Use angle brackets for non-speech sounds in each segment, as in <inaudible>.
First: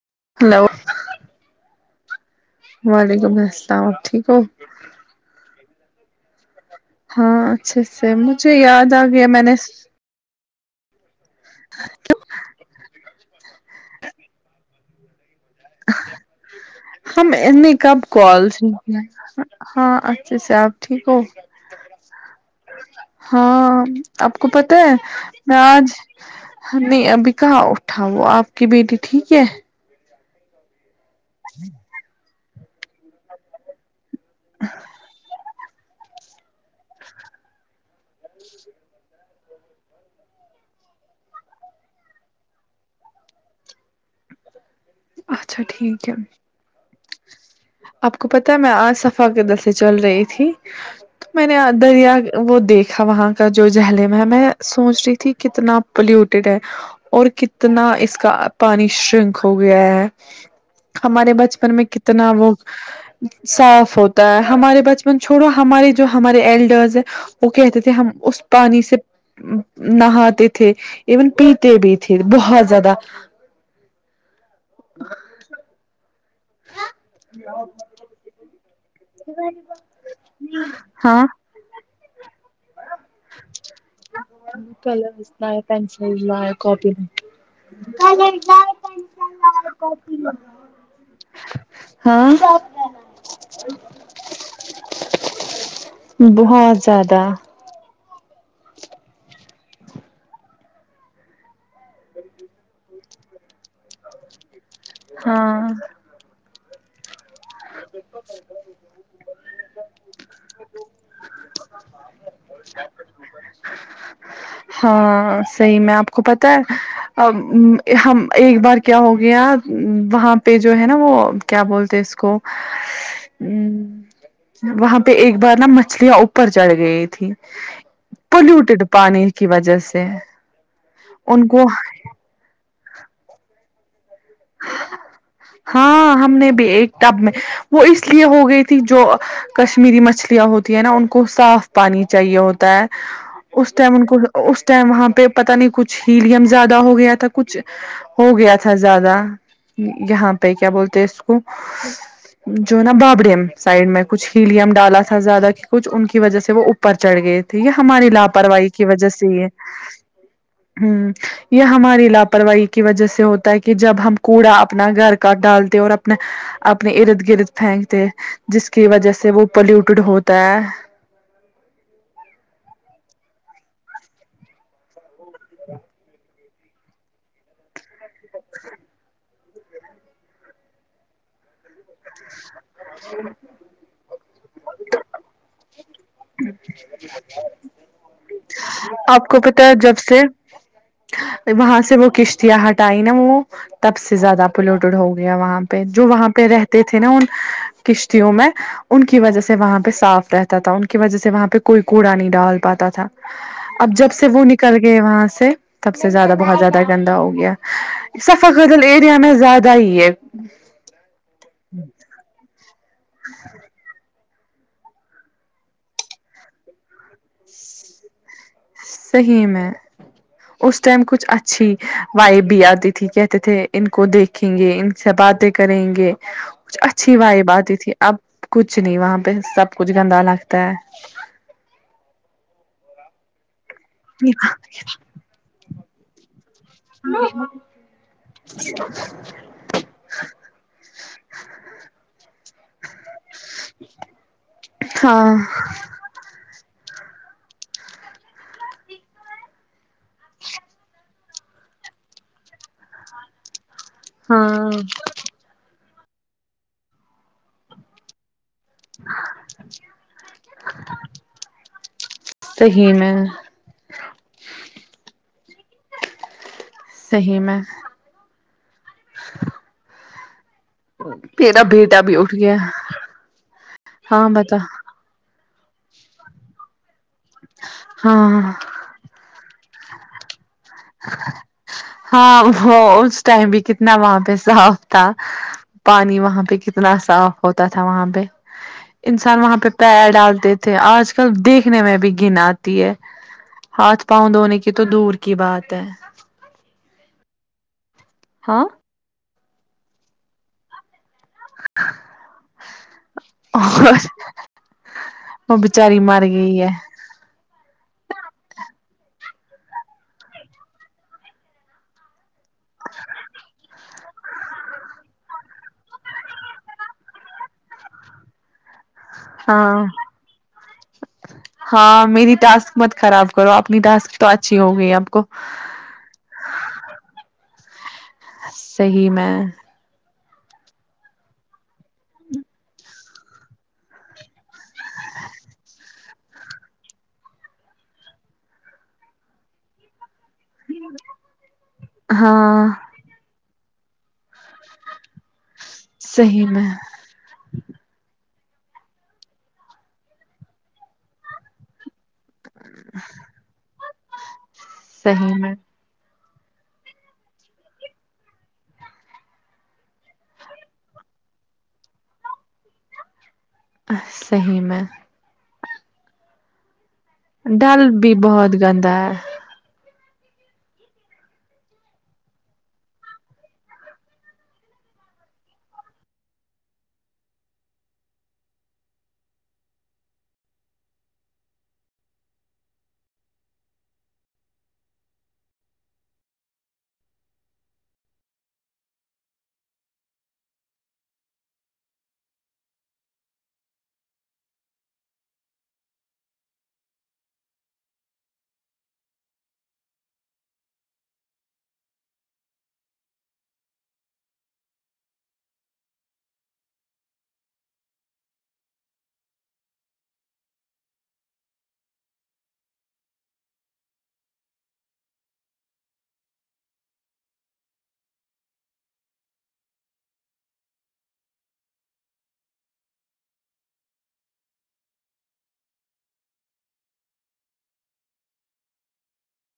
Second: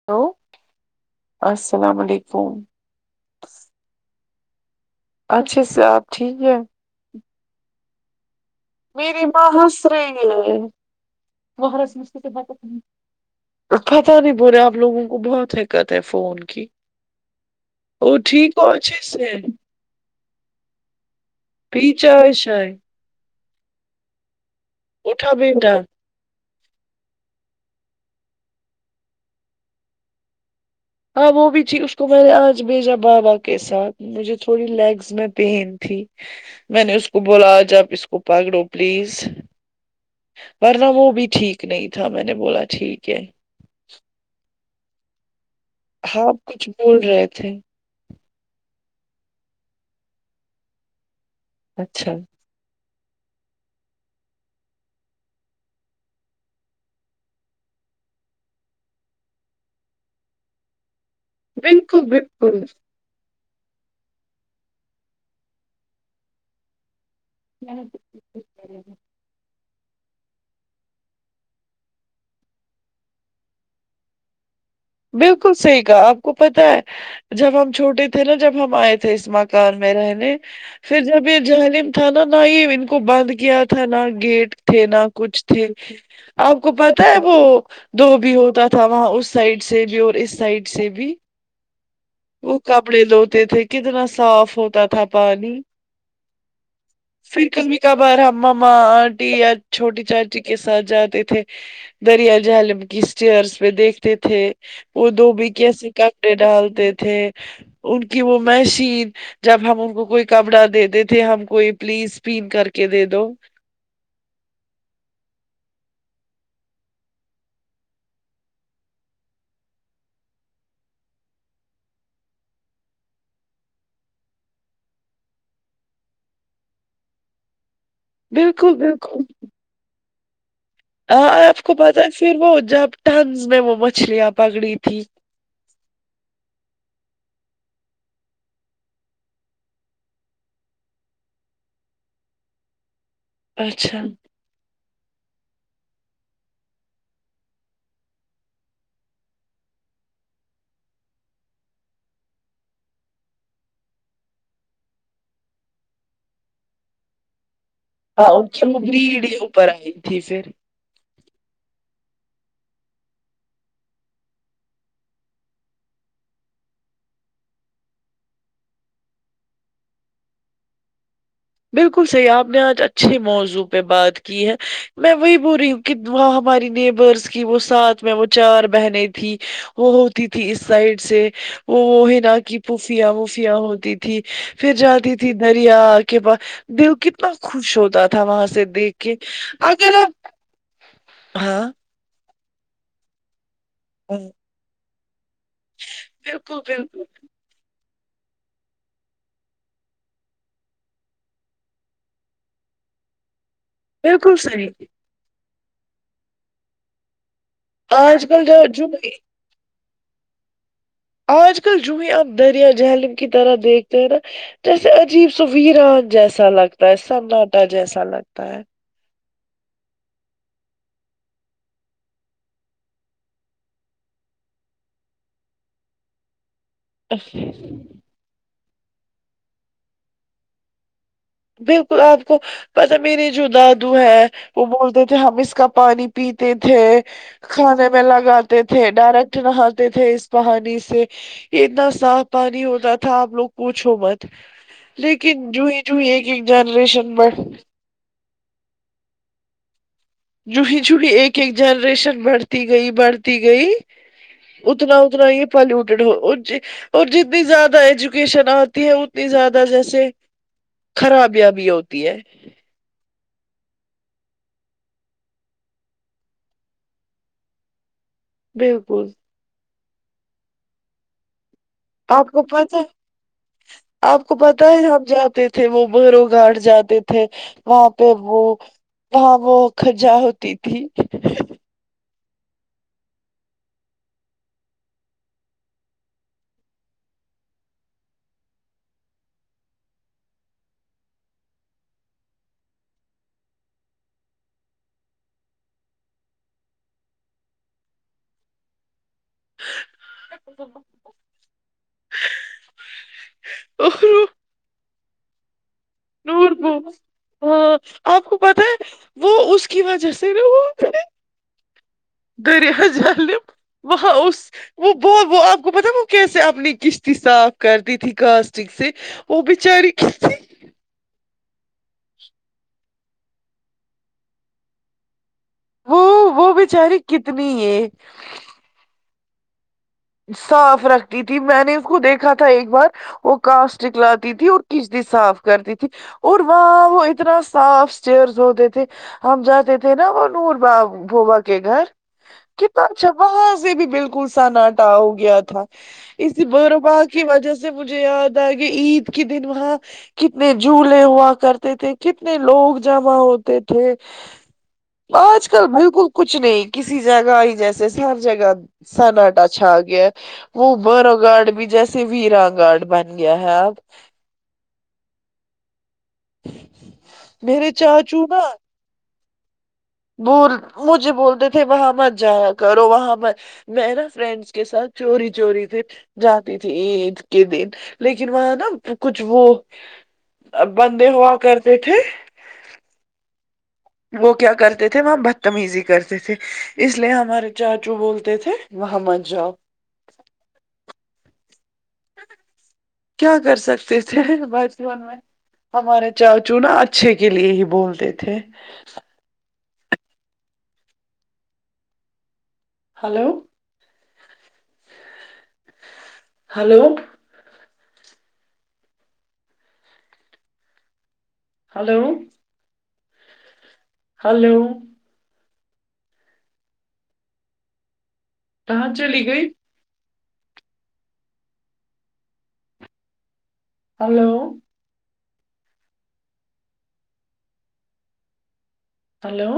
hello hello السلام علیکم وعلیکم السلام ٹھیک ہو اچھا سے آپ ٹھیک ہے ہاں اچھے سے مجھے یاد آ میری گیا میں نے <unintelligible> <unintelligible> دکت ہے فون کی ہم نے کب وہ کال ٹھیک ہو اچھے کیا سے ہاں اچھے سے آپ ٹھیک ہو پیچو ہے شاید ہاں آپ کو پتا ہے اٹھا میں بیٹا آج نہیں ابھی کہاں اٹھا وہ آپ کی بیٹی ٹھیک ہے ہاں وہ بھی تھی اس کو میں نے آج بھیجا بابا کے ساتھ مجھے تھوڑی لیگس میں پین تھی میں نے اس کو بولا آج آپ اس کو پکڑو پلیز ورنہ وہ بھی ٹھیک نہیں تھا میں نے بولا ٹھیک ہے اچھا ٹھیک ہے آپ کچھ بول رہے تھے آپ کو پتاہ ہے میں آج صفا کےدر سے چل رہی تھی تو میں نے اچھا دریا وہ دیکھا وہاں کا جو جہلم ہے میں سوچ رہی تھی کتنا پلیوٹیڈ ہے اور کتنا اس کا پانی شرنک ہو گیا ہے ہمارے بچپن میں بالکل کتنا وہ بالکل صاف ہوتا ہے ہمارے بچپن چھوڑو ہمارے جو ہمارے ایلڈرز وہ کہتے تھے ہم اس پانی سے نہاتے تھے ایون پیتے بھی تھے بہت زیادہ بلکل صحیح کہا آپ کو پتا ہے جب ہم چھوٹے تھے نا جب ہم آئے تھے مکان میں رہنے پھر ہاں جب یہ جھلم تھا نا نہ ہی کو بند کیا تھا نہ گیٹ تھے نہ کلرس کچھ لائے تھے پینسلز لائے آپ کو کاپی پتا لائے ہے وہ دھوبی ہوتا تھا وہاں اس سائڈ جی اور اس سائڈ سے بھی ہاں وہ کپڑے دھوتے تھے کتنا صاف ہوتا تھا پانی بہت زیادہ پھر کبھی کبھار ہم مما آنٹی یا چھوٹی چاچی کے ساتھ جاتے تھے دریا جہلم کی اسٹیئرس پہ دیکھ تھے وہ دھوبی ہاں کیسے کپڑے ڈالتے تھے ان کی وہ مشین جب ہم ان کو کوئی کپڑا دیتے تھے ہم کوئی پلیس کلین کر کے دے دو ہاں صحیح میں آپ کو پتا ہے ہم ایک بار کیا ہو گیا وہاں پہ جو ہے نا وہ کیا بولتے اس کو وہاں پہ ایک بار نا مچھلیاں اوپر چڑھ گئی تھی بالکل پلیوٹیڈ پانی بالکل کی وجہ سے ہاں آپ کو پتا ہے پھر وہ جب ٹنز میں وہ مچھلیاں پکڑی تھی ہاں ہم نے بھی ایک ٹب میں وہ اس لیے ہو گئی تھی جو کشمیری مچھلیاں ہوتی ہیں نا ان کو صاف پانی چاہیے ہوتا ہے اس ٹائم اچھا ان کو اس ٹائم وہاں پہ پتا نہیں کچھ ہیلیم زیادہ ہو گیا تھا کچھ ہو گیا تھا زیادہ یہاں پہ کیا بولتے اس کو جو نا بابرییم سائڈ میں کچھ ہیلیم ڈالا تھا زیادہ کی کچھ ان کی وجہ سے وہ اوپر چڑھ گئے تو یہ ہماری ہاں ان لاپرواہی وہ کی وجہ بریڈ سے ہی یہ اوپر آئی تھی پھر یہ ہماری لاپرواہی کی وجہ سے ہوتا ہے کہ جب ہم کوڑا اپنا گھر گھر ڈالتے اور اپنا اپنے ارد گرد پھینکتے جس کی وجہ سے وہ پلیوٹیڈ ہوتا ہے بالکل صحیح آپ نے آج اچھے موضوع پہ بات کی ہے میں وہی بول رہی ہوں کہ وہاں ہماری نیبرس کی وہ ساتھ وہ چار بہنیں تیں وہ ہوتی تھی اس سائڈ سے وہ وہ ہے نا کہ پوفیاں وفیاں ہوتی تھی پھر جاتی تھی دریا کے باس دل کتنا خوش ہوتا تھا وہاں سے دیکھ کے آپ کو پتا ہے اگر جب سے ہاں وہاں سے وہ کشتیاں ہٹائی نا وہ تب سے ہاں، زیادہ پلیوٹیڈ ہو گیا وہاں پہ جو وہاں پہ بالکل رہتے تھے بالکل نا ان کشتیوں میں ان کی وجہ سے وہاں پہ صاف رہتا تھا ان کی وجہ سے وہاں پہ کوئی کوڑا نہیں ڈال پاتا تھا اب جب سے بالکل وہ نکل صحیح گئے وہاں سے سب سے زیادہ بہت زیادہ گندا ہو گیا آج کل سفہ جو قزل جو ایریا میں زیادہ ہی ہے آج کل جو ہے آپ دریا جہلم کی طرح دیکھتے ہیں نا جیسے عجیب سا ویران جیسا لگتا ہے سناٹا جیسا لگتا ہے صحیح میں اس ٹائم کچھ اچھی وائب بھی آتی تھی کہتے تھے ان کو دیکھ رکھیں گے ان سے باتیں کریں گے کچھ اچھی وائب آتی تھی اب کچھ نہیں وہاں پہ سب کچھ گندا لگتا ہے بالکل آپ کو پتا میرے جو دادو ہے وہ بولتے تھے ہم اس کا پانی پیتے تھے کھانے میں لگاتے تھے ڈائریکٹ نہاتے تھے اس پانی سے یہ اتنا صاف پانی ہوتا تھا آپ لوگ پوچو مت ہاں لیکن جو جو ایک ایک جنریشن بٹ جوئی جوئی ایک ایک جنریشن بڑھتی گئی بڑھتی گئی ہاں اتنا ہی پولیو ٹید ہو اور جتنی زیادہ ایجوکیشن اتنی زیادہ جیسے خرابیاں بھی ہوتی ہے صحیح میں صحیح میں بالکل پھر ابھی آپ کو پتا آپ ہاں کو بتا پتا ہے ہم جاتے تھے وہ بیرو گھٹ جاتے تھے وہاں پہ وہ ہاں وہاں وہ خاضا ہوتی تھی ہاں وہ اس ٹائم بھی کتنا وہاں پہ صاف تھا پانی وہاں پہ کتنا صاف ہوتا تھا وہاں پہ انسان وہاں پہ پیر ڈالتے تھے آج کل دیکھنے میں بھی گن آتی ہے ہاتھ پاؤں دھونے کی تو دور کی بات ہے ہاں اور وہ بچاری مر نور گئی ہے بو، ہاں آپ کو پتا ہے وہ اس کی وجہ سےا وہ دری جہام وہاں اس وہ ب وہ آپ کو پتا وہ کیسے اپنی کشتی صاف کرتی تھی کلاسٹک سے وہ ہاں بچاری کسی ہاں میری ٹاسک مت خراب کرو اپنی ٹاسک تو اچھی ہوگئی آپ کو وہ وہ بچاری کتنی ہے صحیح میں صاف رکھتی تھی میں نے اس خو دیکھا تھا ایک بار وہ کاسٹک لاتی تھی اور کشتی صاف کرتی تھی اور وہاں وہ اتنا صاف چیئرز ہوتے تھے ہم جاتے تھے نا وہ نور با بھوبا کے گھر ہاں کتانا جب وہاں سے بھی بالکل سناٹا ہو گیا تھا اس صحیح ب میں پ کی وجہ سے مجھے یاد آئے کہ عید کے دن وہاں کتنے جولے ہوا کرتے تھے کتنے لوگ جمع ہوتے تھے صحیح آج میں کل بالکل کچھ نہیں کسی جگہ ہی جیسے ہر جگہ سننٹا اچھا آ گیا ہے وہ برو گارڈ بھی جیسے ویرا گارڈ بن گیا ہے اب صحیح میں میرے چاچو نا گند ہے بول مجھے بولتے تھے وہاں مت جایا کرو وہاں م میں نا فرینڈس کے ساتھ چوری چوری تھی جاتی تھی عید کے دن لیکن وہ نا کچھ وہ بندے ہوا کرتے تھے وہ کیا کرتے تھے وہ بدتمیزی کرتے تھے اس لیے ہمارے چاچو بولتے تھے وہاں مت جاؤ کیا کر سکتے تھے بچپن میں ہمارے چاچو نا اچھے کے لیے ہی بولتے تھے ہیلو ہیلو ہیلو ہیلو کہاں چلی گئی ہیلو ہیلو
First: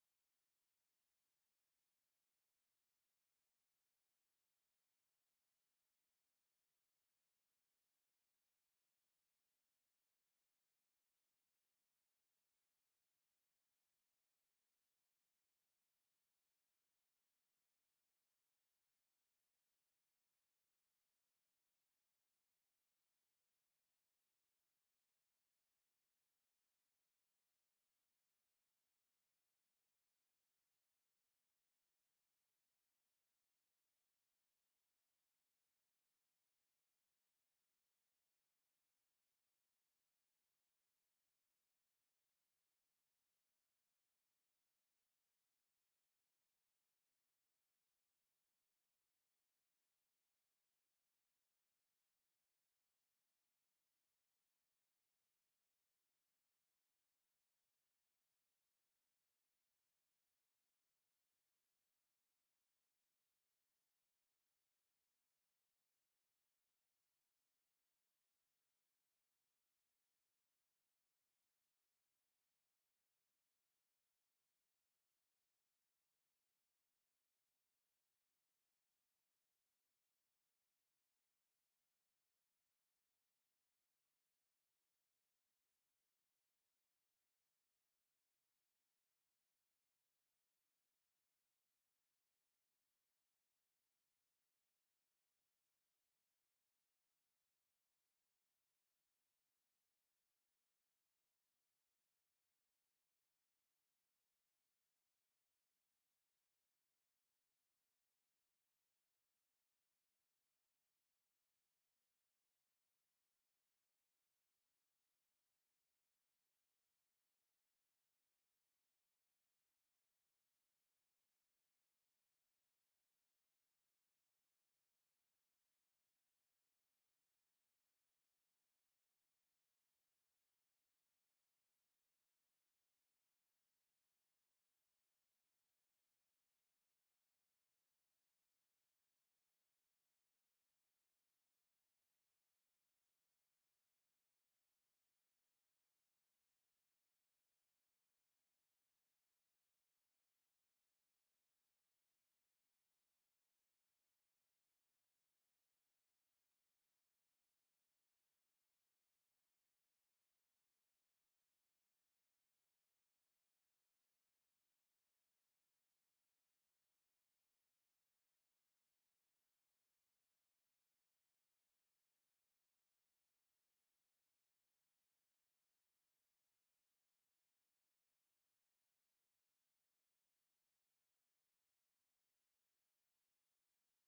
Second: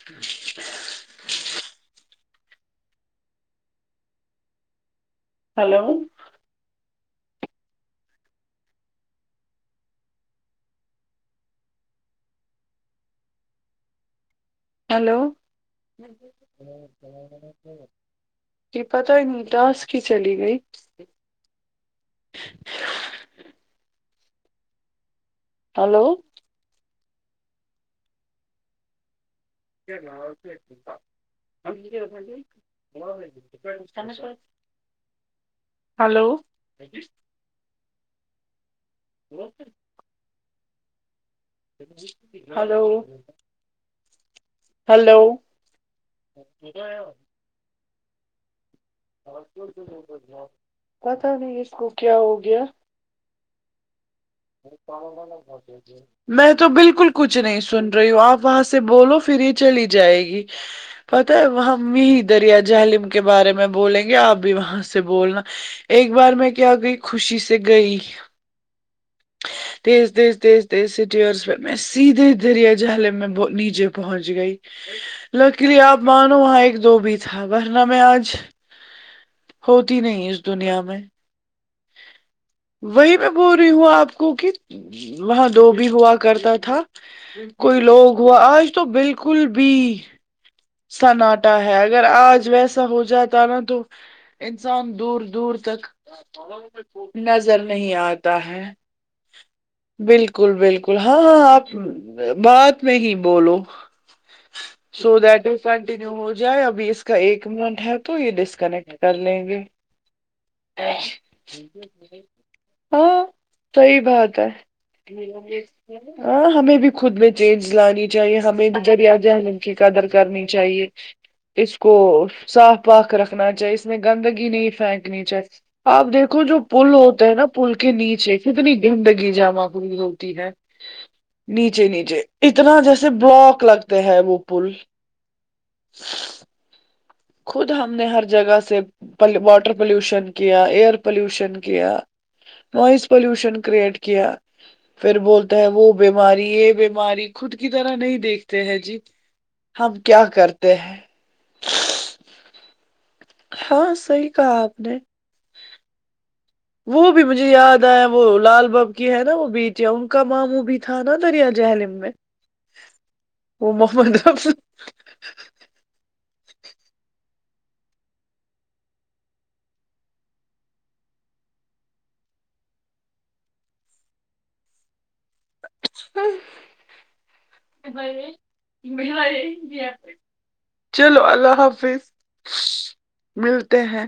ہچ ہیلو ہیلو کہ پتا ہی نہیں دس کی چلی گئی ہیلو <unintelligible> <inaudible> ہیلو ہیلو ہیلو پتا نہیں اس کو کیا ہو گیا <unintelligible> میں تو بالکل کچھ نہیں سن رہی ہوں آپ وہاں سے بولو پھر یہ چلی جائے گی پت ہے ہم یہ دریا جہلیم کے بارے میں بولیں گے آپ بھی وہاں سے بولنا ایک بار میں کیا گئی خوشی سے گئی تیز تیز تیز تیز سٹیرس پہ میں سیدھے دریا جہلیم میں نیچے پہنچ گئی لڑکی آپ مانو وہاں ایک دو بھی تھا ورن میں آج ہوتی نہیں اس دنیا میں وہی میں بول رہی ہوں آپ آ کو کہ وہاں دو بھی ہوا کرتا تھا کوئی لوگ ہوا آج تو بالکل بھی سناٹا ہے اگر آج ویسا ہو جاتا نا تو انسان دور دور تک نظر نہیں آتا ہے بالکل بالکل ہاں ہاں آپ بات میں ہی بولو سو دٹ کنٹینیو ہو جائے ابھی اس کا ایک منٹ ہے تو یہ ڈسکنیکٹ کر لیں گے ہاں صحیح بات ہے ہاں ہمیں بھی خود میں چینج لانی چاہیے ہمیں دریا جہلیم کی قدر کرنی چاہیے اس کو صاف پاک رکھنا چاہیے اس میں گندگی نہیں پھینکنی چاہیے آپ دیکھو جو پل ہوتے ہے نا پل کے نیچے کتنی گندگی جمع کری ہو ٹھیک ہے نیچے نیچے اتنا جیسے بلاک لگتے ہیں وہ پل خود ہم نے ہر جگہ سے واٹر پولوشن کیا ایئر پلیوشن کیا نوائز پلیوشن کرٹ کی پھر بولتا ہے وہ بیماری یہ بیماری خود کی طرح نہیں دیکھتے ہیں جی ہم کیا کرتے ہیں ہاں صحیح کہا آپ نے وہ بھی مجھے یاد آئے وہ لال بااب کی ہے نا وہ بیچ ہے ان کا ماموں بھی تھا نا دریا جہللم میں وہ محمد <unintelligible> چلو اللہ حافظ ملتے ہیں